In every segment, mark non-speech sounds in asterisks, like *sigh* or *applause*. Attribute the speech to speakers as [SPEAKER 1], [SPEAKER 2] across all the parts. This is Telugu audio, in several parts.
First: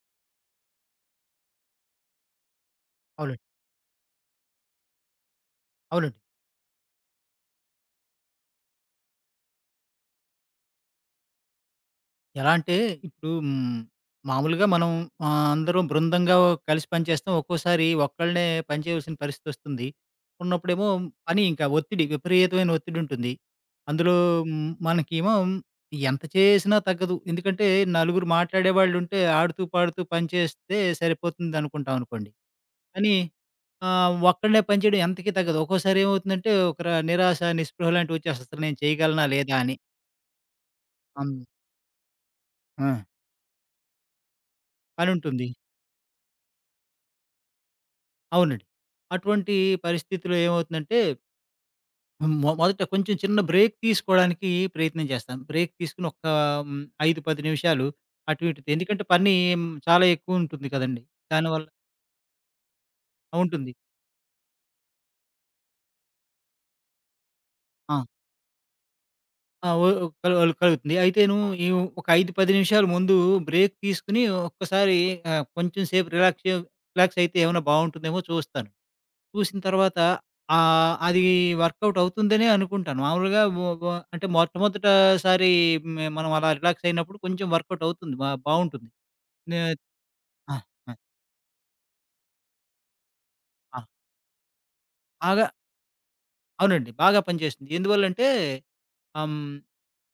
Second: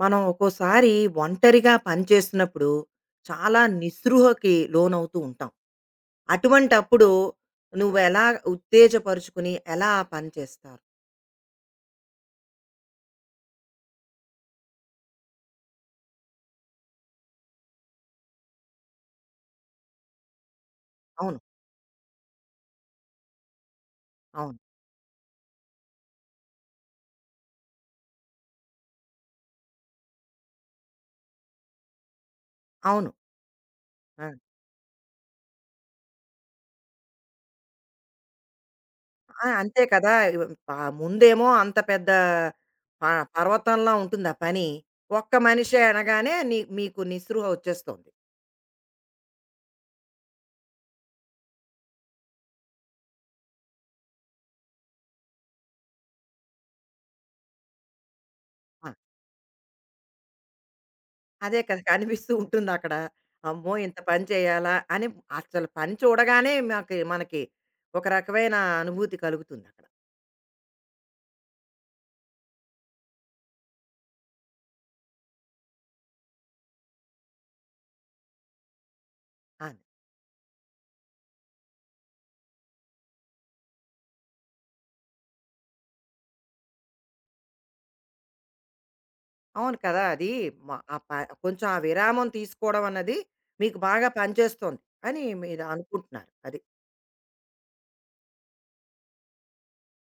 [SPEAKER 1] మనం ఒక్కోసారి ఒంటరిగా పనిచేస్తున్నప్పుడు
[SPEAKER 2] అవునండి.
[SPEAKER 1] చాలా నిస్పృహకి లోనవుతూ ఉంటాం.
[SPEAKER 2] అవునండి.
[SPEAKER 1] అటువంటప్పుడు నువ్వెలా ఉత్తేజపరుచుకుని ఎలా ఆ పని చేస్తారు?
[SPEAKER 2] ఎలా అంటే ఇప్పుడు మామూలుగా మనం అందరూ బృందంగా కలిసి పనిచేస్తాం. ఒక్కోసారి ఒక్కళ్ళనే పనిచేయవలసిన పరిస్థితొస్తుంది. ఉన్నప్పుడేమో
[SPEAKER 1] అవును.
[SPEAKER 2] పని ఇంకా ఒత్తిడి విపరీతమైన ఒత్తిడుంటుంది. అందులో
[SPEAKER 1] అవును.
[SPEAKER 2] మనకేమో ఎంత చేసినా తగ్గదు. ఎందుకంటే నలుగురు మాట్లాడేవాళ్ళుంటే ఆడుతూ, పాడుతూ పని చేస్తే సరిపోతుందనుకుంటాం అనుకోండి.
[SPEAKER 1] అవును.
[SPEAKER 2] కానీ
[SPEAKER 1] ఆ!
[SPEAKER 2] ఒక్కడినే పని చేయడం ఎంతకీ తగ్గదు. ఒక్కోసారి ఏమవుతుందంటే ఒక నిరాశ, నిస్పృహ లాంటివొచ్చేస్తాయి. అసలు నేను చేయగలనా
[SPEAKER 1] ఆ!
[SPEAKER 2] లేదా అని.
[SPEAKER 1] అంతే కదా! ఇవ్ పా
[SPEAKER 2] అన్
[SPEAKER 1] ముందేమో అంత పెద్ద
[SPEAKER 2] ఆ!
[SPEAKER 1] ప పర్వతంలా ఉంటుంది ఆ పని. ఒక్క
[SPEAKER 2] పనుంటుంది.
[SPEAKER 1] మనిషే అనగానే మీకు నిస్పృహ వచ్చేస్తోంది.
[SPEAKER 2] అవునండి. అటువంటి పరిస్థితిలో ఏమవుతుందంటే, మొదట కొంచెం చిన్న బ్రేక్ తీసుకోవడానికి ప్రయత్నం చేస్తాను. బ్రేక్ తీసుకొని ఒక్క హ్మ్, 5, 10 నిమిషాలు అటు ఇటు
[SPEAKER 1] ఆ!
[SPEAKER 2] ఎందుకంటే పని చాలా ఎక్కువుంటుంది కదండీ!
[SPEAKER 1] అదే
[SPEAKER 2] దానివల్ల
[SPEAKER 1] కదా! కనిపిస్తూ ఉంటుందక్కడ.
[SPEAKER 2] ఉంటుంది.
[SPEAKER 1] అమ్మో! ఇంత పని చేయాలా? అని అసలు పని చూడగానే మనకి
[SPEAKER 2] ఆ!
[SPEAKER 1] ఒక రకమైన అనుభూతి
[SPEAKER 2] ఆ!
[SPEAKER 1] కలుగుతుందక్కడ.
[SPEAKER 2] ఒ కల్ కలుగుతుంది. అయితేను ఈ ఒక 5, 10 నిమిషాలు ముందు బ్రేక్ తీసుకొని ఒక్కసారి కొంచెం సేపు రిలాక్స్ రిలాక్స్ అయితే ఏమైనా బావుంటుందేమో చూస్తాను. చూసిన
[SPEAKER 1] అది.
[SPEAKER 2] తర్వాత అది వర్కౌట్ అవుతుందనే అనుకుంటాను. మామూలుగా వ వ అంటే మొట్టమొదటిసారి మనం అలా రిలాక్స్ అయినప్పుడు కొంచెం వర్కౌట్ అవుతుంది. బావుంటుంది. నే
[SPEAKER 1] అవును కదా! అది
[SPEAKER 2] ఆ!
[SPEAKER 1] మ
[SPEAKER 2] ఆ!
[SPEAKER 1] ఆ ప కొంచెం ఆ విరామం తీసుకోవడం అన్నది మీకు
[SPEAKER 2] ఆ!
[SPEAKER 1] బాగా పనిచేస్తోంది అని
[SPEAKER 2] బాగా
[SPEAKER 1] మీరు అనుకుంటున్నారు. అది.
[SPEAKER 2] అవునండి. బాగా పనిచేస్తుంది. ఎందువల్లంటే ఆహ్, హ్మ్.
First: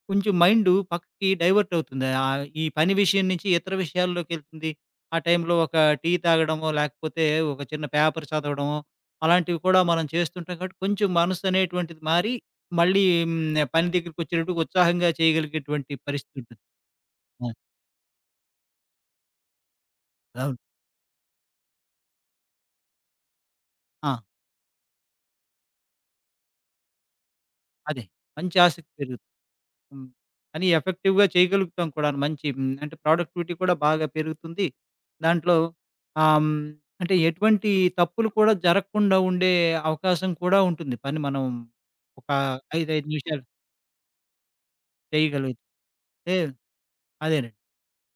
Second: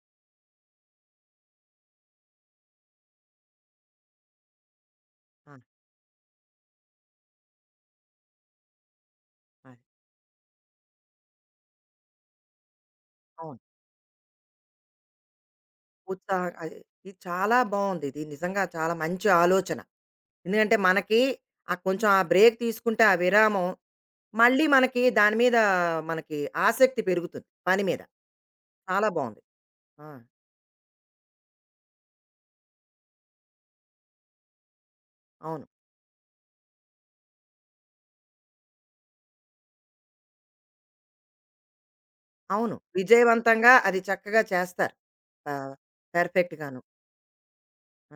[SPEAKER 2] కొంచెం మైండు పక్కకి డైవర్ట్ అవుతుంది. ఈ పని విషయం నుంచి ఇతర విషయాల్లోకెళ్తుంది. ఆ
[SPEAKER 1] ఆ!
[SPEAKER 2] టైంలో ఒక టీ తాగడమో, లేకపోతే ఒక చిన్న పేపర్ చదవడమో, అలాంటివి
[SPEAKER 1] అది.
[SPEAKER 2] కూడా మనం చేస్తుంటాం కాబట్టి కొంచెం మనసనేటువంటిది మారి, మళ్ళీ
[SPEAKER 1] అవును.
[SPEAKER 2] పని దగ్గరికొచ్చేటప్పటికి ఉత్సాహంగా చేయగలిగేటువంటి పరిస్థితి
[SPEAKER 1] ఉత్సాహం
[SPEAKER 2] ఉంటుంది.
[SPEAKER 1] అది. ఇది
[SPEAKER 2] ఆ!
[SPEAKER 1] చాలా బావుంది. ఇది నిజంగా చాలా మంచి ఆలోచన.
[SPEAKER 2] అవును.
[SPEAKER 1] ఎందుకంటే మనకి ఆ కొంచెం ఆ బ్రేక్ తీసుకుంటే ఆ విరామం
[SPEAKER 2] ఆ!
[SPEAKER 1] మళ్ళీ మనకి దాని మీద మనకి ఆసక్తి పెరుగుతుంది పని మీద.
[SPEAKER 2] అదే. మంచి ఆసక్తి
[SPEAKER 1] చాలా
[SPEAKER 2] పెరుగుతుంది.
[SPEAKER 1] బావుంది. ఆ!
[SPEAKER 2] హ్మ్. కానీ ఎఫెక్టివ్‌గా చేయగలుగుతాం కూడాను. మంచి అంటే ప్రొడక్టివిటీ కూడా బాగా పెరుగుతుంది. దాంట్లో
[SPEAKER 1] అవును.
[SPEAKER 2] ఆహ్, హ్మ్, అంటే ఎటువంటి తప్పులు కూడా జరగకుండా ఉండే అవకాశం కూడా ఉంటుంది. పని మనం ఒక
[SPEAKER 1] అవును.
[SPEAKER 2] 5, 5 నిమిషాలు
[SPEAKER 1] విజయవంతంగా అది చక్కగా చేస్తారు.
[SPEAKER 2] చేయగలుగుతాం.
[SPEAKER 1] ఆహ్,
[SPEAKER 2] ఏ
[SPEAKER 1] పర్ఫెక్ట్‌గాను.
[SPEAKER 2] అదేనండి.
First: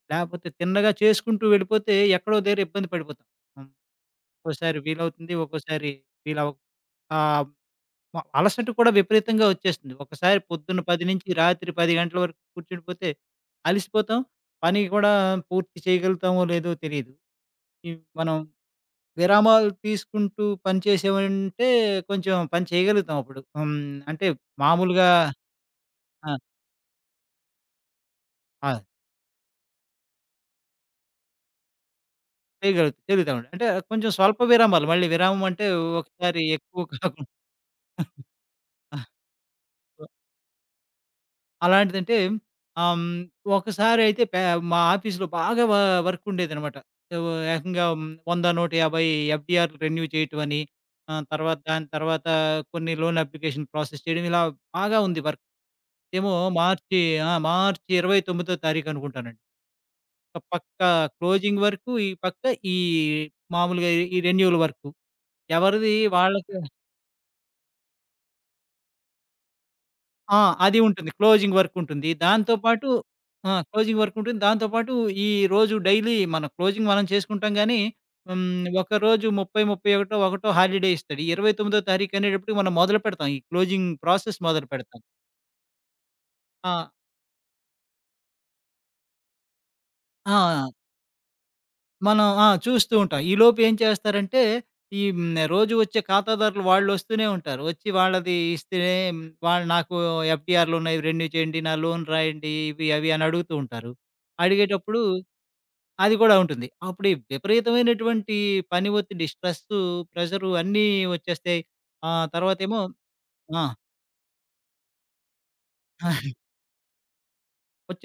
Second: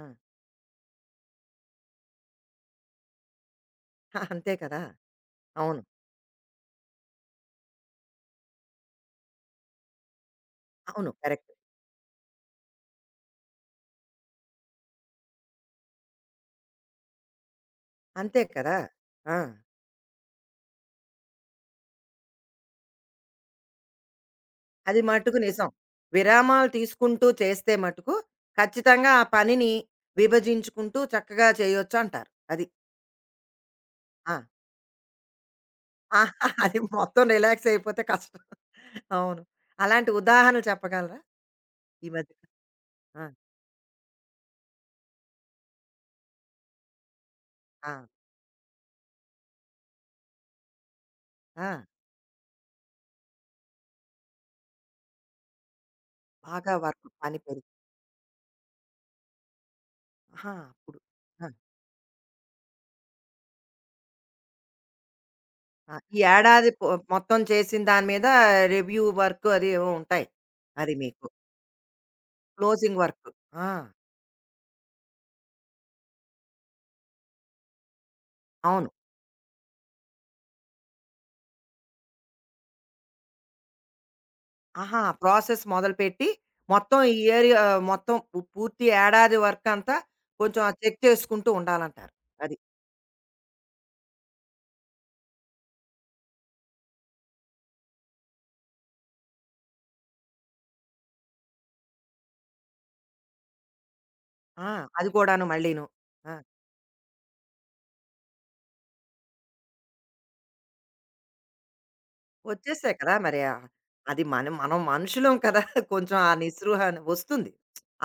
[SPEAKER 1] ఆ!
[SPEAKER 2] లేపోతే తిన్నగా చేసుకుంటూ వెళ్ళిపోతే ఎక్కడో దగ్గర ఇబ్బంది పడిపోతాం. హ్మ్.
[SPEAKER 1] హ, అంతే
[SPEAKER 2] ఒక్కోసారి
[SPEAKER 1] కదా!
[SPEAKER 2] వీలవుతుంది.
[SPEAKER 1] అవును.
[SPEAKER 2] ఒక్కోసారి వీలవ ఆహ్ మ అలసట కూడా విపరీతంగా వచ్చేస్తుంది. ఒకసారి పొద్దున్న 10
[SPEAKER 1] అవును.
[SPEAKER 2] నుంచి
[SPEAKER 1] కరెక్ట్.
[SPEAKER 2] రాత్రి 10 గంటల వరకు కూర్చుండిపోతే అలిసిపోతాం. పని కూడా పూర్తి చేయగలుగుతామో లేదో తెలీదు. ఈ మనం
[SPEAKER 1] అంతే కదా! ఆ!
[SPEAKER 2] విరామాలు తీసుకుంటూ పని చేసామంటే కొంచెం పని చేయగలుగుతాం అప్పుడు. అంటే
[SPEAKER 1] అది
[SPEAKER 2] మామూలుగా
[SPEAKER 1] మట్టుకు నిజం.
[SPEAKER 2] ఆ!
[SPEAKER 1] విరామాలు తీసుకుంటూ చేస్తే మట్టుకు
[SPEAKER 2] ఆ!
[SPEAKER 1] ఖచ్చితంగా ఆ పనిని విభజించుకుంటూ చక్కగా చేయొచ్చంటారు. అది.
[SPEAKER 2] చేయగలుగుతామండి. అంటే కొంచెం
[SPEAKER 1] ఆ!
[SPEAKER 2] స్వల్ప విరామాలు మళ్ళీ విరామం అంటే
[SPEAKER 1] ఆ,
[SPEAKER 2] ఒకసారి
[SPEAKER 1] *laughs* అది
[SPEAKER 2] ఎక్కువ
[SPEAKER 1] మొత్తం
[SPEAKER 2] కాకుండా
[SPEAKER 1] రిలాక్స్ అయిపోతే కష్టం. అవును. అలాంటి ఉదాహరణలు చెప్పగలరా? ఈ
[SPEAKER 2] అలాంటిదంటే
[SPEAKER 1] మధ్య
[SPEAKER 2] ఆహ్, హ్మ్,
[SPEAKER 1] ఆ!
[SPEAKER 2] ఒకసారయితే మా ఆఫీస్‌లో బాగా వర్క్ ఉండేదనమాట. ఏవో ఏకంగా
[SPEAKER 1] ఆ!
[SPEAKER 2] 100, 150 ఎఫ్‌డీఆర్‌లు రెన్యూ చేయటం అని, తర్వాత
[SPEAKER 1] ఆ!
[SPEAKER 2] దాని తర్వాత కొన్ని లోన్ అప్లికేషన్ ప్రాసెస్ చేయడం ఇలా బాగా ఉంది వర్క్. ఏమో
[SPEAKER 1] బాగా
[SPEAKER 2] మార్చి
[SPEAKER 1] వర్క్
[SPEAKER 2] ఆ!
[SPEAKER 1] పని పెరిగి
[SPEAKER 2] మార్చి 29తో తారీఖు అనుకుంటానండి. ఒక
[SPEAKER 1] ఆహా!
[SPEAKER 2] పక్క
[SPEAKER 1] అప్పుడు. ఆ!
[SPEAKER 2] క్లోజింగ్ వరకు, ఈ పక్క ఈ మామూలుగా ఈ రెన్యూవల్ వరకు.
[SPEAKER 1] ఆ!
[SPEAKER 2] ఎవరిది
[SPEAKER 1] ఈ
[SPEAKER 2] వాళ్ళకి
[SPEAKER 1] ఏడాది మొత్తం చేసిన దాని మీద రివ్యూ వర్క్ అది ఏవో ఉంటాయి.
[SPEAKER 2] ఆ! అది
[SPEAKER 1] అది
[SPEAKER 2] ఉంటుంది.
[SPEAKER 1] మీకు.
[SPEAKER 2] క్లోజింగ్ వర్క్ ఉంటుంది. దాంతో పాటు
[SPEAKER 1] క్లోజింగ్ వర్క్.
[SPEAKER 2] ఆ!
[SPEAKER 1] ఆ!
[SPEAKER 2] క్లోజింగ్ వర్క్ ఉంటుంది. దాంతో పాటు ఈ రోజు డైలీ మన క్లోజింగ్ మనం చేసుకుంటాం గానీ,
[SPEAKER 1] అవును.
[SPEAKER 2] ఒకరోజు 30, 31 ఒకటో ఒకటో హాలిడే ఇస్తాడు. ఈ 29 తారీఖు అనేటప్పటికి మనం మొదలు పెడతాం. ఈ క్లోజింగ్ ప్రాసెస్ మొదలు
[SPEAKER 1] ఆహా!
[SPEAKER 2] పెడతాం.
[SPEAKER 1] ప్రాసెస్ మొదలుపెట్టి
[SPEAKER 2] ఆ!
[SPEAKER 1] మొత్తం ఈ ఇయర్ ఆహ్, మొత్తం పూర్తి ఏడాది వర్క్ అంతా
[SPEAKER 2] ఆ!
[SPEAKER 1] కొంచెం చెక్ చేసుకుంటూ ఉండాలంటారు.
[SPEAKER 2] మనం ఆ!
[SPEAKER 1] అది.
[SPEAKER 2] చూస్తూ ఉంటాం. ఈలోపు ఏం చేస్తారంటే, ఈ హ్మ్. రోజు వచ్చే ఖాతాదారులు వాళ్ళొస్తూనే ఉంటారు. వచ్చి వాళ్ళది ఇస్తేనే వాళ్ళు నాకు ఎఫ్‌డిఆర్‌లున్నాయి. ఇవి రెన్యూ చేయండి. నా లోన్ రాయండి. ఇవి అవి అని అడుగుతూ ఉంటారు.
[SPEAKER 1] ఆ!
[SPEAKER 2] అడిగేటప్పుడు
[SPEAKER 1] అది కూడాను మళ్ళీను.
[SPEAKER 2] అది
[SPEAKER 1] ఆ!
[SPEAKER 2] కూడా ఉంటుంది. అప్పుడు ఈ విపరీతమైనటువంటి పని ఒత్తిడి, స్ట్రెస్సు, ప్రెషరు అన్నీ వచ్చేస్తాయి. తర్వాతేమో
[SPEAKER 1] వచ్చేసాయి కదా! మరి ఆహ్,
[SPEAKER 2] ఆ!
[SPEAKER 1] అది మనం మనం మనుషులం కదా! *laughs* కొంచెం ఆ
[SPEAKER 2] *laughs*
[SPEAKER 1] నిస్పృహ అనే- వస్తుంది.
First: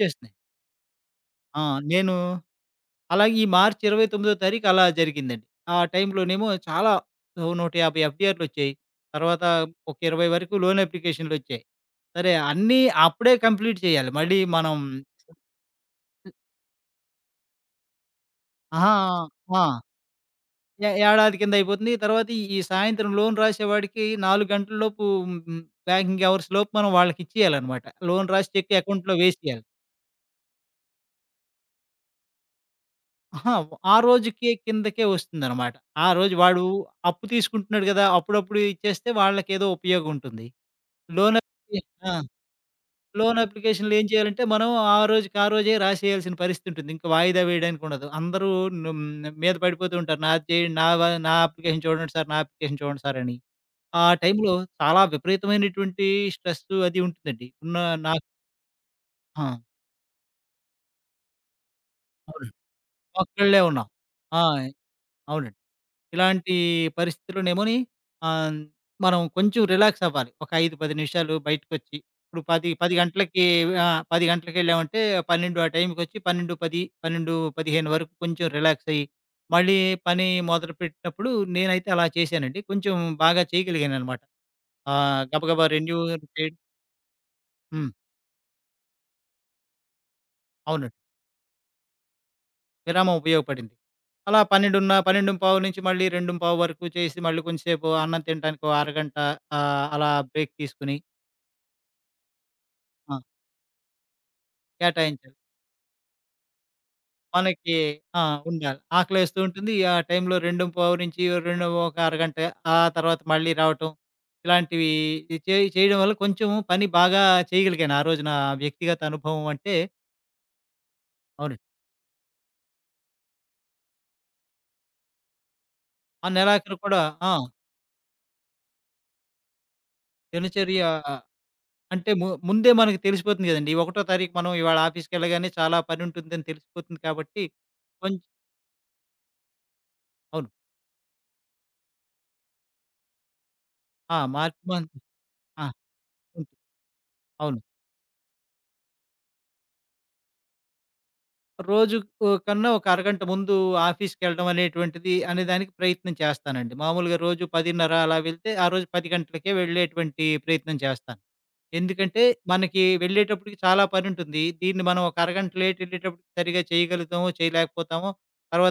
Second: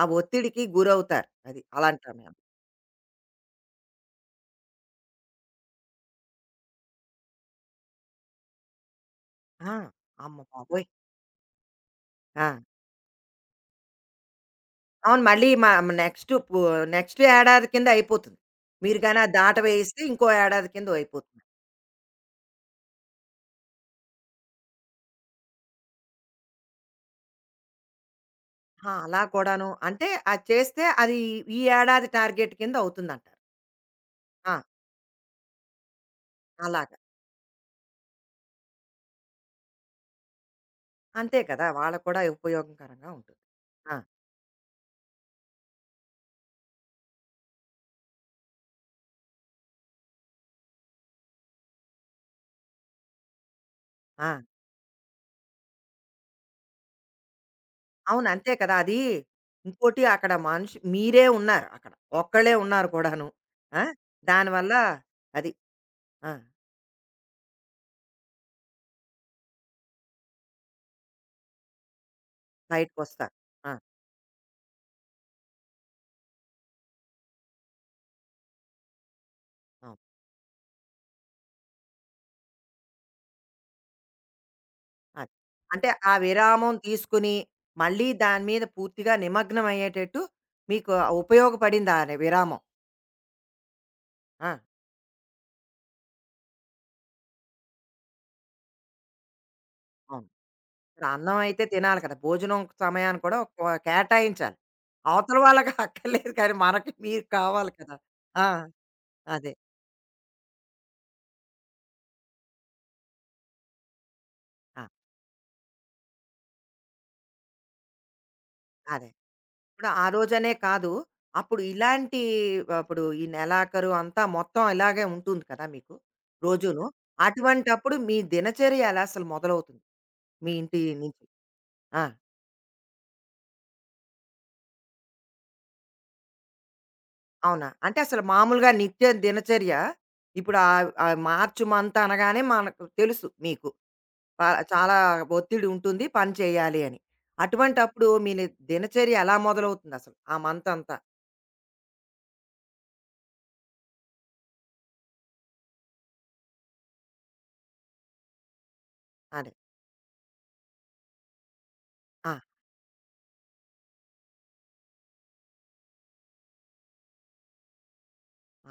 [SPEAKER 1] ఆ ఒత్తిడికి గురవుతారు. అది
[SPEAKER 2] ఆ!
[SPEAKER 1] అలాంటి
[SPEAKER 2] నేను
[SPEAKER 1] సమయం.
[SPEAKER 2] అలాగే ఈ మార్చి 29వ తారీఖు అలా జరిగిందండి. ఆ టైంలోనేమో చాలా ఓ 150 ఎఫ్‌డిఆర్‌లొచ్చాయి. తర్వాత
[SPEAKER 1] ఆ!
[SPEAKER 2] ఒక 20
[SPEAKER 1] అమ్మ
[SPEAKER 2] వరకు లోన్
[SPEAKER 1] బాబోయ్!
[SPEAKER 2] అప్లికేషన్‌లొచ్చాయి. సరే
[SPEAKER 1] ఆ!
[SPEAKER 2] అన్నీ అప్పుడే కంప్లీట్ చేయాలి. మళ్ళీ మనం
[SPEAKER 1] అవును. మళ్ళీ నెక్స్ట్ పు నెక్స్ట్ ఏడాది కింద అయిపోతుంది.
[SPEAKER 2] అహా!
[SPEAKER 1] మీరు గాని ఆ దాట
[SPEAKER 2] ఆ!
[SPEAKER 1] వేయిస్తే ఇంకో ఏడాది కింద
[SPEAKER 2] ఏడాది
[SPEAKER 1] అయిపోతుంది.
[SPEAKER 2] కింద అయిపోతుంది. తర్వాత ఈ ఈ సాయంత్రం లోన్ రాసేవాడికి 4 గంటల లోపు బ్యాంకింగ్ అవర్స్ లోపు మనం వాళ్ళకిచ్చేయాలనమాట. లోన్ రాసి చెక్
[SPEAKER 1] ఆ!
[SPEAKER 2] అకౌంట్‌లో
[SPEAKER 1] అలా
[SPEAKER 2] వేసేయాలి.
[SPEAKER 1] కూడాను. అంటే అది చేస్తే అది ఈ ఏడాది టార్గెట్ కింద అవుతుందంటారు.
[SPEAKER 2] అహా! ఆ రోజుకి
[SPEAKER 1] ఆ!
[SPEAKER 2] కిందకే వస్తుందనమాట. ఆ రోజు వాడు
[SPEAKER 1] అలాగా.
[SPEAKER 2] అప్పు తీసుకుంటున్నాడు గదా! అప్పుడప్పుడు ఇచ్చేస్తే వాళ్ళకేదో ఉపయోగం ఉంటుంది. లోన్
[SPEAKER 1] అంతే కదా!
[SPEAKER 2] అప్లి
[SPEAKER 1] వాళ్ళకి
[SPEAKER 2] ఆ!
[SPEAKER 1] కూడా ఉపయోగకరంగా
[SPEAKER 2] లోన్
[SPEAKER 1] ఉంటుంది.
[SPEAKER 2] అప్లికేషన్‌లో
[SPEAKER 1] ఆ!
[SPEAKER 2] ఏం చేయాలంటే మనం ఆ రోజుకి ఆ రోజే రాసేయాల్సిన పరిస్థితి ఉంటుంది. ఇంకా వాయిదా వేయడానికి ఉండదు. అందరూ ను మీద పడిపోతూ ఉంటారు. నాది చేయండి. నా అప్లికేషన్ చూడండి సార్, నా అప్లికేషన్ చూడండి సార్ అని. ఆ
[SPEAKER 1] ఆ!
[SPEAKER 2] టైంలో చాలా విపరీతమైనటువంటి స్ట్రెస్సు అది ఉంటుందండి. ఉన్న నాకు
[SPEAKER 1] అవును. అంతే కదా! అది
[SPEAKER 2] ఆ!
[SPEAKER 1] ఇంకోటి అక్కడ మనిషి మీరే ఉన్నారు అక్కడ.
[SPEAKER 2] అవునండి.
[SPEAKER 1] ఒక్కళ్ళే ఉన్నారు కూడాను.
[SPEAKER 2] ఒక్కళ్ళే
[SPEAKER 1] ఆ!
[SPEAKER 2] ఉన్నాం. ఆ!
[SPEAKER 1] దానివల్ల అది.
[SPEAKER 2] అవునండి.
[SPEAKER 1] ఆ!
[SPEAKER 2] ఇలాంటి పరిస్థితుల్లోనేమోని ఆహ్, మనం కొంచెం రిలాక్స్ అవ్వాలి. ఒక 5, 10 నిమిషాలు బయటకొచ్చి ఇప్పుడు 10
[SPEAKER 1] బయటకొస్తారు.
[SPEAKER 2] గంటలకి
[SPEAKER 1] ఆ!
[SPEAKER 2] 10 గంటలకెళ్ళామంటే 12 ఆ టైంకొచ్చి 12:10, 12:15 వరకు కొంచెం రిలాక్స్ అయ్యి, మళ్ళీ
[SPEAKER 1] అవును.
[SPEAKER 2] పని మొదలుపెట్టినప్పుడు నేనైతే అలా చేశానండి. కొంచెం బాగా చేయగలిగాననమాట.
[SPEAKER 1] అది.
[SPEAKER 2] గబగబా
[SPEAKER 1] అంటే
[SPEAKER 2] రెన్యూ
[SPEAKER 1] ఆ
[SPEAKER 2] చేయ
[SPEAKER 1] విరామం తీసుకుని,
[SPEAKER 2] హ్మ్.
[SPEAKER 1] మళ్ళీ దాని మీద పూర్తిగా నిమగ్నం అయ్యేటట్టు మీకు
[SPEAKER 2] అవునండి.
[SPEAKER 1] ఉపయోగపడింది ఆ విరామం.
[SPEAKER 2] విరామం ఉపయోగపడింది. అలా
[SPEAKER 1] ఆ!
[SPEAKER 2] 12:15 నుంచి మళ్ళీ 2:15 వరకు చేసి, మళ్ళీ కొంచెంసేపు అన్నం తినటానికి ఓ అరగంట అలా
[SPEAKER 1] అవును.
[SPEAKER 2] బ్రేక్ తీసుకొని
[SPEAKER 1] ఇప్పుడు అన్నం అయితే తినాలి కదా! భోజనం
[SPEAKER 2] ఆ!
[SPEAKER 1] సమయాన్ని కూడా ఒక కేటాయించాలి.
[SPEAKER 2] కేటాయించాలి.
[SPEAKER 1] అవతల వాళ్ళకి *laughs* అక్కర్లేదు కానీ మీకు కావాలి
[SPEAKER 2] మనకి
[SPEAKER 1] కదా!
[SPEAKER 2] ఆ!
[SPEAKER 1] ఆ!
[SPEAKER 2] ఉండాలి. ఆకలేస్తూ
[SPEAKER 1] అదే.
[SPEAKER 2] ఉంటుంది. ఆ టైంలో 2:15 నుంచి ఒక అరగంట ఆ తర్వాత మళ్ళీ రావటం.
[SPEAKER 1] ఆ!
[SPEAKER 2] ఇలాంటివి చేయడం వల్ల కొంచెం పని బాగా చేయగలిగాను. ఆ రోజు నా వ్యక్తిగత
[SPEAKER 1] అదే.
[SPEAKER 2] అనుభవం అంటే
[SPEAKER 1] ఇప్పుడు ఆ రోజనే కాదు. అప్పుడు
[SPEAKER 2] అవునండి.
[SPEAKER 1] ఇలాంటి అప్పుడు ఈ నెలాఖరు అంతా మొత్తం ఇలాగే ఉంటుంది కదా మీకు
[SPEAKER 2] ఆ నెలాఖరు
[SPEAKER 1] రోజును.
[SPEAKER 2] కూడా ఆ!
[SPEAKER 1] అటువంటప్పుడు మీ దినచర్య ఎలా అసలు మొదలవుతుంది? మీ ఇంటి
[SPEAKER 2] దినచర్య
[SPEAKER 1] నుంచి? ఆ!
[SPEAKER 2] అంటే ముందే మనకు తెలిసిపోతుంది గదండీ! 1 తారీఖు మనం ఇవాళ ఆఫీస్‌కెళ్ళగానే చాలా పనుంటుందని తెలిసిపోతుంది కాబట్టి
[SPEAKER 1] అవునా? అంటే అసలు
[SPEAKER 2] కొంచెం
[SPEAKER 1] మామూలుగా నిత్య దినచర్య
[SPEAKER 2] అవును.
[SPEAKER 1] ఇప్పుడు ఆహ్, ఆహ్, మార్చి మంత్ అనగానే మనకు తెలుసు మీకు.
[SPEAKER 2] ఆ!
[SPEAKER 1] ప
[SPEAKER 2] మార్చి మంత్
[SPEAKER 1] చాలా
[SPEAKER 2] ఆ!
[SPEAKER 1] ఒత్తిడి ఉంటుంది పని
[SPEAKER 2] ఉంటుంది.
[SPEAKER 1] చేయాలి అని.
[SPEAKER 2] అవును.
[SPEAKER 1] అటువంటప్పుడు మీ దినచర్య ఎలా మొదలవుతుంది అసలు? ఆ మంత్ అంతా.
[SPEAKER 2] రోజు ఓ కన్నా ఒక అరగంట ముందు ఆఫీస్‌కెళ్ళడం అనేటువంటిది అనే దానికి ప్రయత్నం చేస్తానండి. మామూలుగా రోజు 10:30 అలా వెళ్తే, ఆ రోజు 10
[SPEAKER 1] అదే.
[SPEAKER 2] గంటలకే వెళ్ళేటువంటి ప్రయత్నం చేస్తాను. ఎందుకంటే,
[SPEAKER 1] ఆ!
[SPEAKER 2] మనకి వెళ్ళేటప్పటికి చాలా పనుంటుంది. దీన్ని మనం ఒక అరగంట లేట్ ఎళ్ళేటప్పటికి సరిగ్గా చేయగలుగుతామో, చేయలేకపోతామో,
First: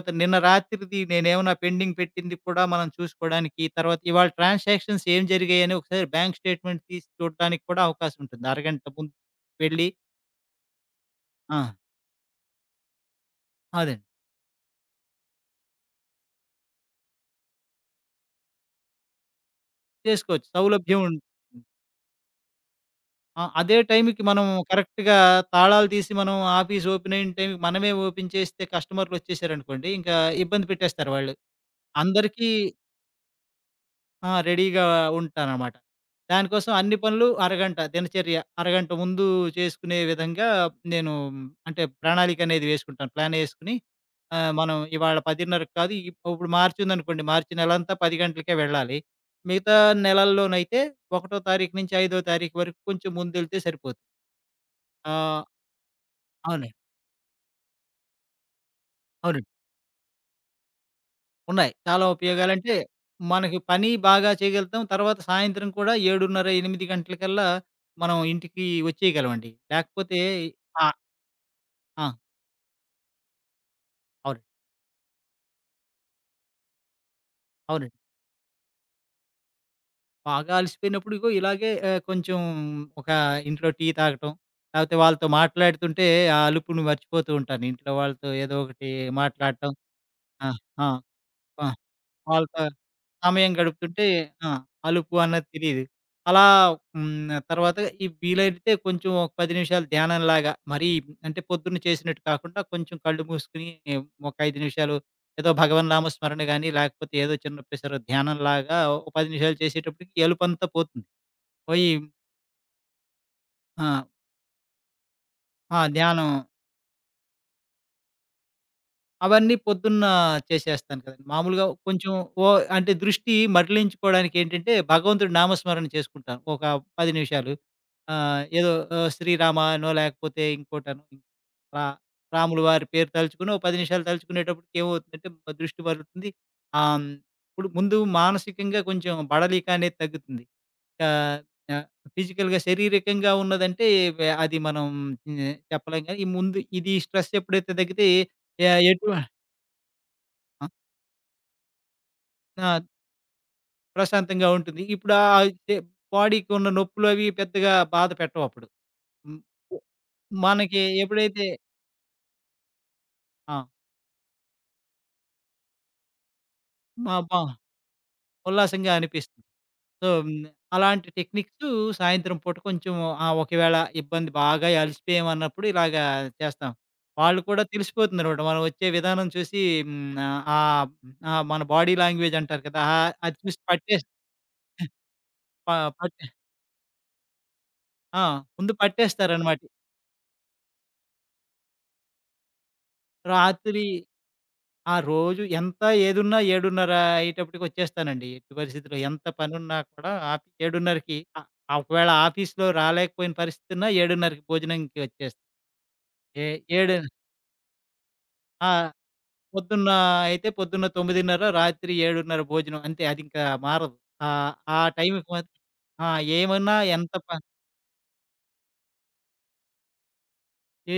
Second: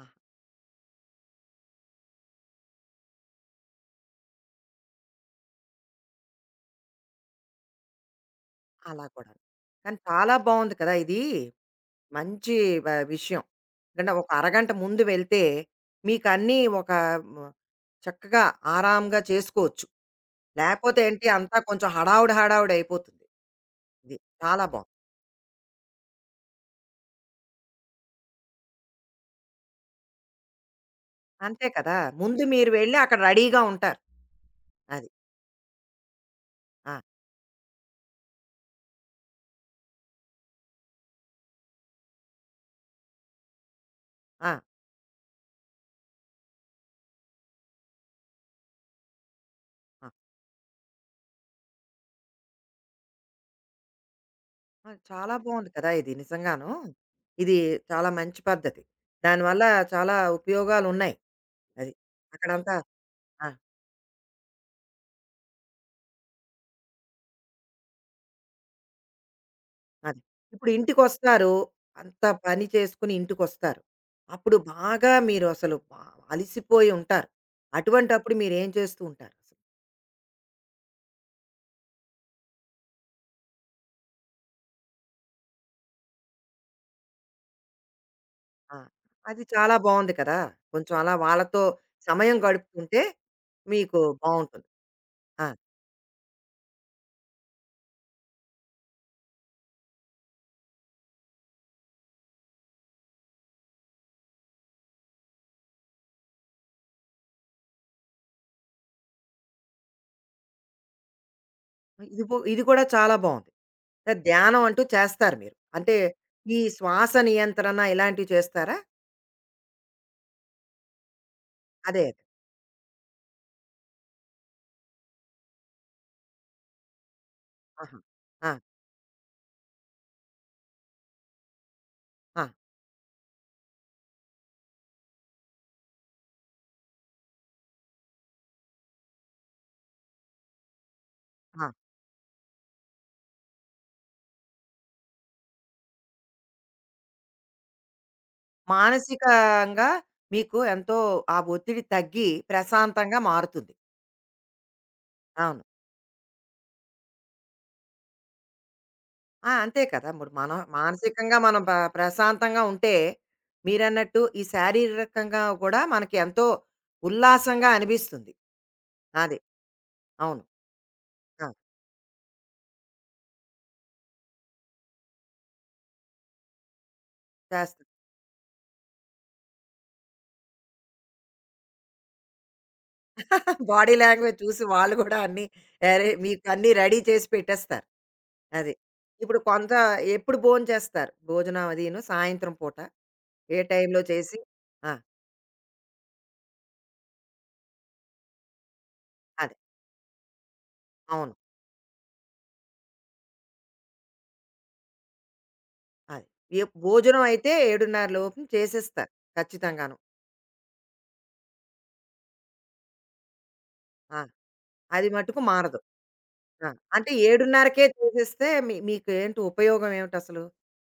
[SPEAKER 1] ఆ!
[SPEAKER 2] నిన్న రాత్రిది నేనేమన్నా పెండింగ్ పెట్టింది కూడా మనం చూసుకోవడానికి, తర్వాత ఇవాళ ట్రాన్సాక్షన్స్ ఏం జరిగాయని ఒకసారి బ్యాంక్ స్టేట్‌మెంట్ తీసి చూడడానికి కూడా అవకాశం ఉంటుంది. అరగంట
[SPEAKER 1] అలా
[SPEAKER 2] ముందు
[SPEAKER 1] కూడా.
[SPEAKER 2] వెళ్ళి
[SPEAKER 1] కానీ చాలా బావుంది కదా ఇది.
[SPEAKER 2] ఆ!
[SPEAKER 1] మంచి వ విషయం.
[SPEAKER 2] అదే.
[SPEAKER 1] ఎందుకంటే ఒక అరగంట ముందు వెళ్తే మీకన్నీ ఒక మ చక్కగా ఆరాంగా చేసుకోవచ్చు.
[SPEAKER 2] చేసుకోవచ్చు.
[SPEAKER 1] లేపోతే
[SPEAKER 2] సౌలభ్యం ఉం
[SPEAKER 1] ఏంటి అంతా కొంచెం హడావుడి అయిపోతుంది.
[SPEAKER 2] ఆ! అదే
[SPEAKER 1] ఇది
[SPEAKER 2] టైంకి మనం
[SPEAKER 1] చాలా బావుంది.
[SPEAKER 2] కరెక్ట్‌గా తాళాలు తీసి మనం ఆఫీస్ ఓపెన్ అయిన టైంకి మనమే ఓపెన్ చేస్తే కస్టమర్‌లొచ్చేసారనుకోండి, ఇంకా ఇబ్బంది పెట్టేస్తారు వాళ్ళు.
[SPEAKER 1] అంతే కదా! ముందు
[SPEAKER 2] అందరికీ
[SPEAKER 1] మీరు వెళ్లి అక్కడ రెడీగా ఉంటారు.
[SPEAKER 2] ఆ! రెడీగా
[SPEAKER 1] అది.
[SPEAKER 2] ఉంటాననమాట. దానికోసం
[SPEAKER 1] ఆ!
[SPEAKER 2] అన్ని పనులు అరగంట దినచర్య అరగంట ముందు చేసుకునే విధంగా నేను అంటే ప్రణాళిక అనేది వేసుకుంటాను. ప్లాన్ వేసుకొని
[SPEAKER 1] ఆ!
[SPEAKER 2] మనం ఇవాళ 10:30కి కాదు ఇప్పుడు మార్చి ఉందనుకోండి. మార్చి నెలంతా 10 గంటలకే వెళ్ళాలి. మిగతా
[SPEAKER 1] ఆ!
[SPEAKER 2] నెలల్లోనైతే ఒకటో తారీఖు నుంచి ఐదో తారీఖు వరకు కొంచెం ముందెళ్తే సరిపోతుంది.
[SPEAKER 1] ఆ! చాలా
[SPEAKER 2] ఆహ్,
[SPEAKER 1] బావుంది కదా! ఇది నిజంగాను.
[SPEAKER 2] అవునండి.
[SPEAKER 1] ఇది చాలా మంచి పద్ధతి.
[SPEAKER 2] అవునండి.
[SPEAKER 1] దానివల్ల చాలా ఉపయోగాలున్నాయి.
[SPEAKER 2] ఉన్నాయి.
[SPEAKER 1] అది.
[SPEAKER 2] చాలా
[SPEAKER 1] అక్కడంతా
[SPEAKER 2] ఉపయోగాలంటే,
[SPEAKER 1] ఆ!
[SPEAKER 2] మనకి పని బాగా చేయగలుగుతాం. తర్వాత సాయంత్రం కూడా 7:30, 8 గంటలకల్లా మనం ఇంటికి వచ్చేయగలమండి.
[SPEAKER 1] అది.
[SPEAKER 2] లేకపోతే
[SPEAKER 1] ఇప్పుడు
[SPEAKER 2] ఆ!
[SPEAKER 1] ఇంటికొస్తారు.
[SPEAKER 2] ఆ!
[SPEAKER 1] అంత పని చేసుకొని ఇంటికొస్తారు.
[SPEAKER 2] అవునండి.
[SPEAKER 1] అప్పుడు బాగా మీరు అసలు అలిసిపోయి ఉంటారు.
[SPEAKER 2] అవునండి.
[SPEAKER 1] అటువంటప్పుడు మీరేం చేస్తూ ఉంటారు? అసలు?
[SPEAKER 2] బాగా అలసిపోయినప్పుడు ఇగో ఇలాగే కొంచెం ఒక ఇంట్లో టీ తాగటం, లేకపోతే వాళ్ళతో మాట్లాడుతుంటే ఆ అలుపుని మర్చిపోతూ ఉంటాను. ఇంట్లో వాళ్ళతో ఏదో
[SPEAKER 1] ఆ!
[SPEAKER 2] ఒకటి
[SPEAKER 1] అది
[SPEAKER 2] మాట్లాడటం.
[SPEAKER 1] చాలా బావుంది కదా!
[SPEAKER 2] ఆ! ఆ!
[SPEAKER 1] కొంచెం అలా వాళ్ళతో
[SPEAKER 2] ఆ!
[SPEAKER 1] సమయం
[SPEAKER 2] వాళ్ళతో
[SPEAKER 1] గడుపుతుంటే
[SPEAKER 2] సమయం
[SPEAKER 1] మీకు
[SPEAKER 2] గడుపుతుంటే ఆ!
[SPEAKER 1] బావుంటుంది.
[SPEAKER 2] అలుపు
[SPEAKER 1] ఆ!
[SPEAKER 2] అన్నది తెలీదు. అలా తర్వాత ఈ వీలైతే కొంచెం ఒక 10 నిమిషాలు ధ్యానంలాగా మరీ అంటే పొద్దున్న చేసినట్టు కాకుండా కొంచెం కళ్ళు మూసుకొని ఒక 5 నిమిషాలు ఏదో భగవన్ నామ స్మరణ గాని, లేకపోతే ఏదో చిన్న ప్రెషర్ ధ్యానంలాగా ఓ 10 నిమిషాలు చేసేటప్పటికి ఎలుపంతా పోతుంది. పోయి
[SPEAKER 1] ఇది కూడా చాలా బావుంది.
[SPEAKER 2] ఆ!
[SPEAKER 1] ఆహ్, ధ్యానం అంటూ చేస్తారు మీరు.
[SPEAKER 2] ఆ!
[SPEAKER 1] అంటే
[SPEAKER 2] ధ్యానం
[SPEAKER 1] ఈ శ్వాస నియంత్రణ ఇలాంటివి చేస్తారా?
[SPEAKER 2] అవన్నీ పొద్దున్న చేసేస్తాను కదండీ. మామూలుగా
[SPEAKER 1] అదే.
[SPEAKER 2] కొంచెం ఓ అంటే దృష్టి మరలించుకోవడానికేంటంటే, భగవంతుడి నామస్మరణ చేసుకుంటాను. ఒక 10 నిమిషాలు.
[SPEAKER 1] ఆహా! ఆ!
[SPEAKER 2] ఏదో శ్రీరామ అనో, లేకపోతే ఇంకోటనో, రా
[SPEAKER 1] ఆ!
[SPEAKER 2] రాముల వారి పేరు తలుచుకొని, ఓ 10 నిమిషాలు తలుచుకునేటప్పటికి ఏమవుతుందంటే, దృష్టి మరలుతుంది. ఆహ్, హ్మ్, ఇప్పుడు ముందు మానసికంగా కొంచెం బడలిక అనేది తగ్గుతుంది. ఆహ్,
[SPEAKER 1] ఆ!
[SPEAKER 2] ఆహ్, ఫిజికల్‌గా, శారీరకంగా ఉన్నదంటే, అది మనం చెప్పలేం కానీ, ఈ ముందు ఇది స్ట్రెస్ ఎప్పుడైతే తగ్గితే ఎ ఎటువ
[SPEAKER 1] మానసికంగా మీకు
[SPEAKER 2] ఆ!
[SPEAKER 1] ఎంతో ఆ ఒత్తిడి తగ్గి
[SPEAKER 2] ఆ!
[SPEAKER 1] ప్రశాంతంగా మారుతుంది.
[SPEAKER 2] ప్రశాంతంగా ఉంటుంది. ఇప్పుడు ఆహ్,
[SPEAKER 1] అవును.
[SPEAKER 2] చే బాడీకి ఉన్న నొప్పులు అవి పెద్దగా బాధ పెట్టవు అప్పుడు. హ్మ్.
[SPEAKER 1] ఆ!
[SPEAKER 2] ఒ
[SPEAKER 1] అంతే కదా! మరి
[SPEAKER 2] మనకి
[SPEAKER 1] మానసికంగా
[SPEAKER 2] ఎప్పుడైతే
[SPEAKER 1] మనం ప్రశాంతంగా ఉంటే
[SPEAKER 2] ఆ!
[SPEAKER 1] మీరన్నట్టు ఈ శారీరకంగా కూడా మనకి ఎంతో
[SPEAKER 2] మా బా
[SPEAKER 1] ఉల్లాసంగా అనిపిస్తుంది.
[SPEAKER 2] ఉల్లాసంగా
[SPEAKER 1] అది.
[SPEAKER 2] అనిపిస్తుంది. సో,
[SPEAKER 1] అవును.
[SPEAKER 2] అలాంటి
[SPEAKER 1] ఆ!
[SPEAKER 2] టెక్నిక్సు సాయంత్రం పూట కొంచెం ఒకవేళ బాగా అలసిపోయామన్నప్పుడు ఇలాగా చేస్తాం. వాళ్ళు కూడా
[SPEAKER 1] చేస్తా.
[SPEAKER 2] తెలిసిపోతుందనమాట. మనం వచ్చే విధానం చూసి హ్మ్, ఆహ్, మన బాడీ లాంగ్వేజ్ అంటారు కదా! అది చూసి
[SPEAKER 1] బాడీ
[SPEAKER 2] పట్టేస్
[SPEAKER 1] లాంగ్వేజ్ *laughs* చూసి వాళ్ళు గూడా అన్నీ
[SPEAKER 2] ప
[SPEAKER 1] అరే!
[SPEAKER 2] పట్టే
[SPEAKER 1] మీకు అన్నీ రెడీ చేసి పెట్టేస్తారు.
[SPEAKER 2] ఆ!
[SPEAKER 1] అది.
[SPEAKER 2] ముందు
[SPEAKER 1] ఇప్పుడు
[SPEAKER 2] పట్టేస్తారనమాట.
[SPEAKER 1] కొంత ఎప్పుడు భోంచేస్తారు? భోజనం అదీను సాయంత్రం పూట ఏ
[SPEAKER 2] రాత్రి
[SPEAKER 1] టైంలో చేసి ఆ!
[SPEAKER 2] ఆ రోజు ఎంత ఏదున్నా 7:30 అయ్యేటప్పటికొచ్చేస్తానండి. ఎట్టి పరిస్థితిలో ఎంత
[SPEAKER 1] అదే.
[SPEAKER 2] పనున్నా కూడా 7:30కి
[SPEAKER 1] అవును.
[SPEAKER 2] ఆ! ఆ ఒకవేళ ఆఫీస్‌లో రాలేకపోయిన పరిస్థితున్నా 7:30కి భోజనంకి వచ్చేస్తా.
[SPEAKER 1] అది.
[SPEAKER 2] ఏ ఏడు
[SPEAKER 1] భోజనం అయితే 7:30 లోపు
[SPEAKER 2] ఆ!
[SPEAKER 1] చేసేస్తారు
[SPEAKER 2] పొద్దున్న
[SPEAKER 1] ఖచ్చితంగాను.
[SPEAKER 2] అయితే పొద్దున్న 9:30 రాత్రి 7:30 భోజనం అంతే అదింకా మారదు.
[SPEAKER 1] ఆ!
[SPEAKER 2] ఆ
[SPEAKER 1] అది
[SPEAKER 2] టైంకి
[SPEAKER 1] మట్టుకు
[SPEAKER 2] మాత్రం
[SPEAKER 1] మారదు.
[SPEAKER 2] ఆ!
[SPEAKER 1] ఆ!
[SPEAKER 2] ఏమన్నా
[SPEAKER 1] అంటే
[SPEAKER 2] ఎంత ప
[SPEAKER 1] 7:30కే చేసేస్తే మీకేంటి ఉపయోగం ఏమిటసలు?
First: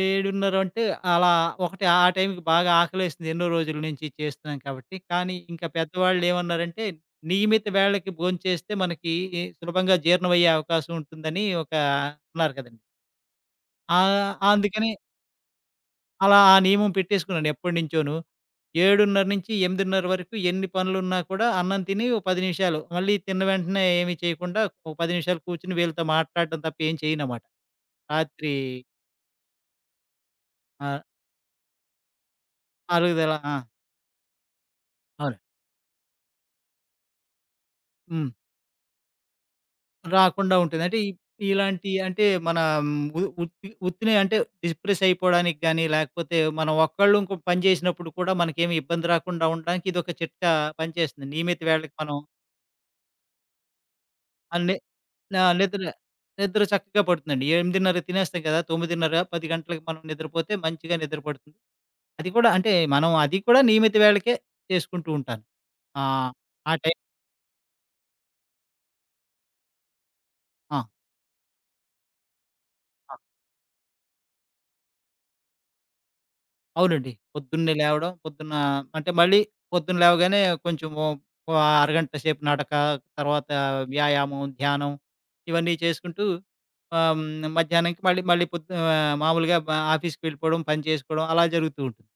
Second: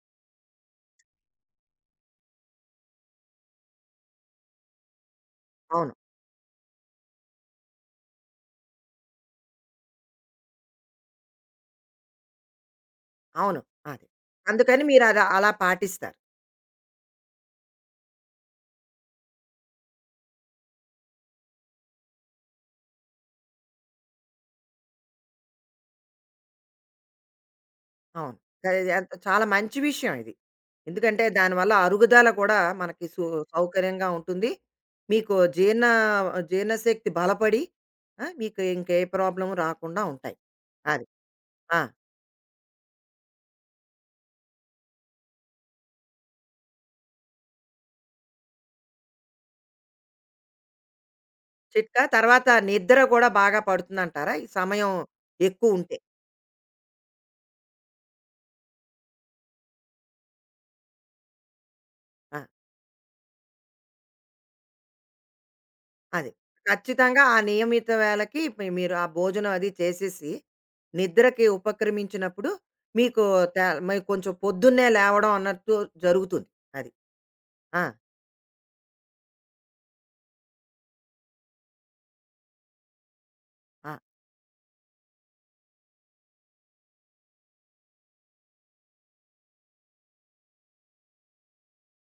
[SPEAKER 2] 7:30 అంటే అలా ఒకటి ఆ టైంకి బాగా ఆకలేసింది ఎన్నో రోజుల నుంచి చేస్తున్నాం కాబట్టి. కానీ ఇంకా
[SPEAKER 1] అవును.
[SPEAKER 2] పెద్దవాళ్ళు ఏమన్నారంటే, నియమిత వేళకి భోంచేస్తే మనకి సులభంగా జీర్ణమయ్యే అవకాశం ఉంటుందని ఒక అన్నారు కదండీ.
[SPEAKER 1] అవును. అది. అందుకని
[SPEAKER 2] అందుకని
[SPEAKER 1] మీరలా పాటిస్తారు.
[SPEAKER 2] అలా ఆ నియమం పెట్టేసుకున్నాను ఎప్పటినుంచోను. 7:30-8:30 వరకు ఎన్ని పనులున్నా కూడా అన్నం తిని ఓ 10 నిమిషాలు మళ్ళీ తిన్న వెంటనే ఏమి చేయకుండా ఒక 10 నిమిషాలు కూర్చొని వీళ్ళతో మాట్లాడడం తప్ప ఏం చేయనమాట.
[SPEAKER 1] అవును.
[SPEAKER 2] రాత్రి
[SPEAKER 1] అది ఎంత చాలా మంచి విషయం ఇది.
[SPEAKER 2] ఆహ్,
[SPEAKER 1] ఎందుకంటే దానివల్ల అరుగుదల కూడా మనకి
[SPEAKER 2] అరుగుదల ఆ!
[SPEAKER 1] సౌకర్యంగా ఉంటుంది. మీకు
[SPEAKER 2] అవును.
[SPEAKER 1] జీర్ణశక్తి బలపడి, ఆ!
[SPEAKER 2] హ్మ్.
[SPEAKER 1] మీకు ఇంకే ప్రాబ్లమ్ రాకుండా ఉంటాయి.
[SPEAKER 2] రాకుండా ఉంటుంది. అంటే,
[SPEAKER 1] అది. ఆ!
[SPEAKER 2] ఇలాంటి అంటే, మన ఉ ఉత్తి ఉత్తినే అంటే డిప్రెస్ అయిపోవడానికి గానీ, లేకపోతే మనం ఒక్కళ్ళు ఇంకో పని చేసినప్పుడు కూడా మనకేమి ఇబ్బంది రాకుండా ఉండడానికి ఇదొక చిట్కా పనిచేస్తుంది. నియమిత వేళకి
[SPEAKER 1] చిట్కా.
[SPEAKER 2] మనం
[SPEAKER 1] తర్వాత నిద్ర కూడా బాగా పడుతుందంటారా? ఈ
[SPEAKER 2] అన్ని
[SPEAKER 1] సమయం
[SPEAKER 2] నా నిద్ర
[SPEAKER 1] ఎక్కువుంటే.
[SPEAKER 2] నిద్ర చక్కగా పడుతుందండి. 8:30 తినేస్తాం కదా! 9:30, 10 గంటలకి మనం నిద్రపోతే మంచిగా నిద్ర పడుతుంది. అది
[SPEAKER 1] ఆ!
[SPEAKER 2] కూడా అంటే, మనం అది కూడా నియమిత వేళకే చేసుకుంటూ ఉంటాను. ఆ!
[SPEAKER 1] అది.
[SPEAKER 2] ఆ టైం
[SPEAKER 1] ఖచ్చితంగా ఆ నియమిత వేళకి మీరు ఆ భోజనం అది చేసేసి,
[SPEAKER 2] ఆ!
[SPEAKER 1] నిద్రకి ఉపక్రమించినప్పుడు మీకు త మరి కొంచెం పొద్దున్నే లేవడం అన్నట్టు జరుగుతుంది. అది.
[SPEAKER 2] అవునండి. పొద్దున్నే
[SPEAKER 1] ఆ!
[SPEAKER 2] లేవడం, పొద్దున్న అంటే మళ్ళీ పొద్దున్న లేవగానే కొంచెం ఓ ఓ అరగంట సేపు నడక, తర్వాత
[SPEAKER 1] ఆ!
[SPEAKER 2] వ్యాయామం, ధ్యానం ఇవన్నీ చేసుకుంటూ ఆహ్, హ్మ్. మధ్యాహ్నానికి మళ్ళీ మళ్ళీ మామూలుగా ఆఫీస్‌కి వెళ్ళిపోవడం, పని చేసుకోవడం అలా జరుగుతూ ఉంటుంది.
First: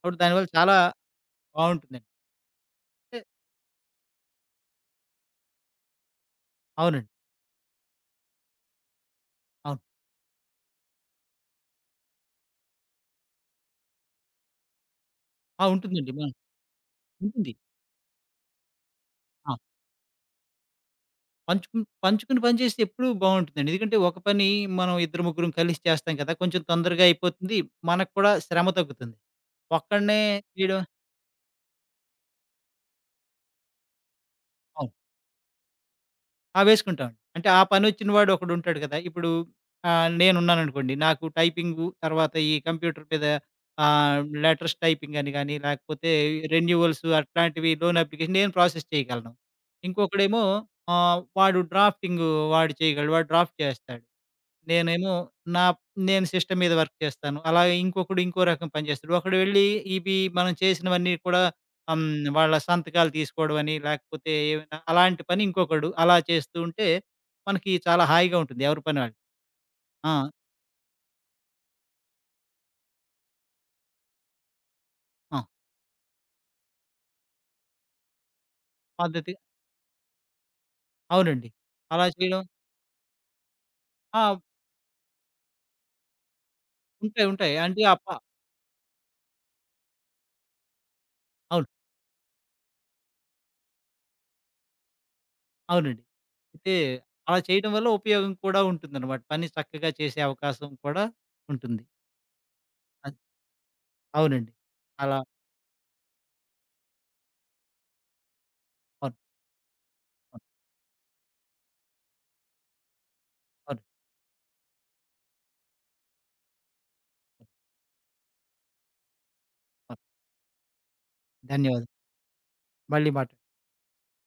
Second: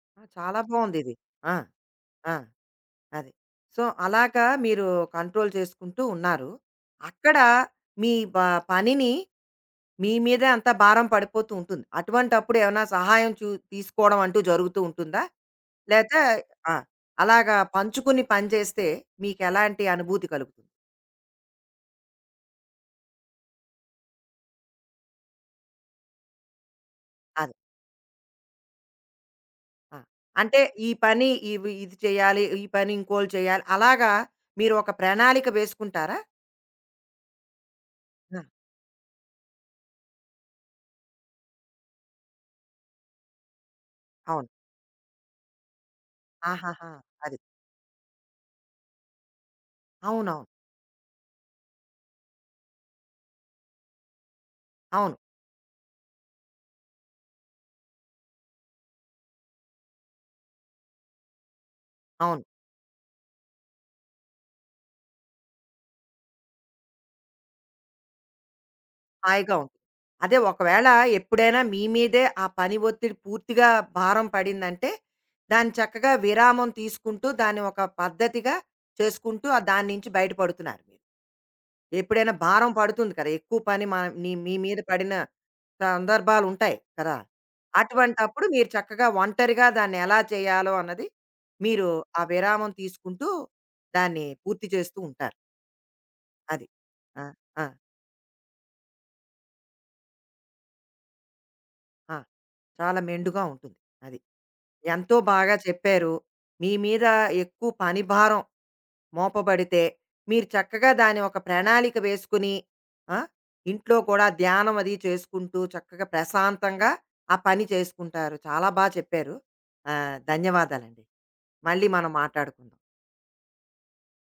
[SPEAKER 2] కాబట్టి
[SPEAKER 1] ఆ!
[SPEAKER 2] దానివల్ల
[SPEAKER 1] చాలా
[SPEAKER 2] చాలా
[SPEAKER 1] బావుందిది. ఆ!
[SPEAKER 2] బావుంటుందండి.
[SPEAKER 1] ఆ!
[SPEAKER 2] అంటే
[SPEAKER 1] అది. సో, అలాగా మీరు కంట్రోల్ చేసుకుంటూ ఉన్నారు.
[SPEAKER 2] అవునండి.
[SPEAKER 1] అక్కడ మీ బ పనిని
[SPEAKER 2] అవును.
[SPEAKER 1] మీ మీదే అంత భారం పడిపోతూ ఉంటుంది. అటువంటప్పుడు ఏమైనా సహాయం తీసుకోవడం అంటూ జరుగుతూ ఉంటుందా?
[SPEAKER 2] ఆ! ఉంటుందండి.
[SPEAKER 1] లేతే ఆ!
[SPEAKER 2] ఉంటుంది.
[SPEAKER 1] అలాగా పంచుకుని పని చేస్తే
[SPEAKER 2] ఆ!
[SPEAKER 1] మీకెలాంటి అనుభూతి కలుగుతుంది?
[SPEAKER 2] పంచుకుని పంచుకుని పని చేస్తే ఎప్పుడూ బావుంటుందండి. ఎందుకంటే ఒక పని మనం ఇద్దరు, ముగ్గురం కలిసి చేస్తాం కదా! కొంచెం తొందరగా
[SPEAKER 1] అది.
[SPEAKER 2] అయిపోతుంది. మనకు కూడా శ్రమ తగ్గుతుంది.
[SPEAKER 1] ఆ!
[SPEAKER 2] ఒక్కడినే
[SPEAKER 1] అంటే
[SPEAKER 2] చేయడం
[SPEAKER 1] ఈ పని ఇది చేయాలి, ఈ పని ఇంకోళ్ళు చేయాలి. అలాగా మీరు ఒక
[SPEAKER 2] అవును.
[SPEAKER 1] ప్రణాళిక వేసుకుంటారా?
[SPEAKER 2] ఆ! వేసుకుంటాం. అంటే ఆ పనొచ్చిన వాడు
[SPEAKER 1] ఆ!
[SPEAKER 2] ఒకడుంటాడు కదా! ఇప్పుడు నేనున్నాననుకోండి. నాకు టైపింగు తర్వాత ఈ కంప్యూటర్ మీద ఆహ్,
[SPEAKER 1] అవును.
[SPEAKER 2] లెటర్స్ టైపింగ్ అని గాని, లేకపోతే
[SPEAKER 1] ఆహాహా!
[SPEAKER 2] రెన్యువల్స్
[SPEAKER 1] అది.
[SPEAKER 2] అట్లాంటివి లోన్ అప్లికేషన్ నేను ప్రాసెస్ చేయగలను.
[SPEAKER 1] అవునవును.
[SPEAKER 2] ఇంకొకడేమో వాడు డ్రాఫ్టింగు వాడు చేయగలడు. వాడు డ్రాఫ్ట్ చేస్తాడు. నేనేమో
[SPEAKER 1] అవును.
[SPEAKER 2] నా నేను సిస్టమ్ మీద వర్క్ చేస్తాను. అలా ఇంకొకడు ఇంకో రకం పని చేస్తాడు. ఒకడు వెళ్ళి ఇవి మనం చేసినవన్నీ కూడా హ్మ్.
[SPEAKER 1] అవును.
[SPEAKER 2] వాళ్ళ సంతకాలు తీసుకోవడం అని, లేకపోతే ఏమైనా అలాంటి పని ఇంకొకడు అలా చేస్తూ ఉంటే మనకి చాలా హాయిగా ఉంటుంది. ఎవరి పని వాళ్ళు.
[SPEAKER 1] హాయిగా ఉంటుంది.
[SPEAKER 2] ఆ!
[SPEAKER 1] అదే ఒకవేళ ఎప్పుడైనా మీ మీదే ఆ పని ఒత్తిడి పూర్తిగా భారం పడిందంటే,
[SPEAKER 2] ఆ!
[SPEAKER 1] దాన్ని చక్కగా విరామం తీసుకుంటూ, దాన్ని ఒక పద్ధతిగా
[SPEAKER 2] పద్ధతి
[SPEAKER 1] చేసుకుంటూ ఆహ్, దాని నుంచి బయటపడుతున్నారు మీరు.
[SPEAKER 2] అవునండి. అలా
[SPEAKER 1] ఎప్పుడైనా
[SPEAKER 2] చేయడం
[SPEAKER 1] భారం పడుతుంది కదా! ఎక్కువ పని మ నీ
[SPEAKER 2] ఆ!
[SPEAKER 1] మీ మీద పడిన సందర్భాలుంటాయి కదా!
[SPEAKER 2] ఉంటాయి. ఉంటాయి. అంటే ఆ ప
[SPEAKER 1] అటువంటప్పుడు మీరు చక్కగా ఒంటరిగా దాన్ని ఎలా చేయాలో అన్నది
[SPEAKER 2] అవును.
[SPEAKER 1] మీరు ఆ విరామం తీసుకుంటూ, దాన్ని పూర్తి చేస్తూ ఉంటారు.
[SPEAKER 2] అవునండి.
[SPEAKER 1] అది.
[SPEAKER 2] అయితే
[SPEAKER 1] ఆ!
[SPEAKER 2] అలా
[SPEAKER 1] ఆ!
[SPEAKER 2] చేయడం వల్ల ఉపయోగం కూడా ఉంటుందన్నమాట. పని చక్కగా చేసే అవకాశం కూడా ఉంటుంది.
[SPEAKER 1] ఆ! చాలా
[SPEAKER 2] అది
[SPEAKER 1] మెండుగా ఉంటుంది. అది.
[SPEAKER 2] అవునండి.
[SPEAKER 1] ఎంతో
[SPEAKER 2] అలా
[SPEAKER 1] బాగా చెప్పారు. మీ మీద ఎక్కువ పని భారం
[SPEAKER 2] అవును.
[SPEAKER 1] మోపబడితే,
[SPEAKER 2] అవును.
[SPEAKER 1] మీరు చక్కగా దాన్ని ఒక ప్రణాళిక వేసుకుని, ఆ!
[SPEAKER 2] అవును.
[SPEAKER 1] ఇంట్లో కూడా ధ్యానం అది చేసుకుంటూ, చక్కగా ప్రశాంతంగా ఆ
[SPEAKER 2] అవును.
[SPEAKER 1] పని చేసుకుంటారు. చాలా చెప్పారు. ఆహ్, ధన్యవాదాలండి. మళ్ళీ
[SPEAKER 2] ధన్యవాదాలు.
[SPEAKER 1] మనం మాట్లాడుకుందాం.
[SPEAKER 2] మళ్ళీ మాట్లాడుకుందాం.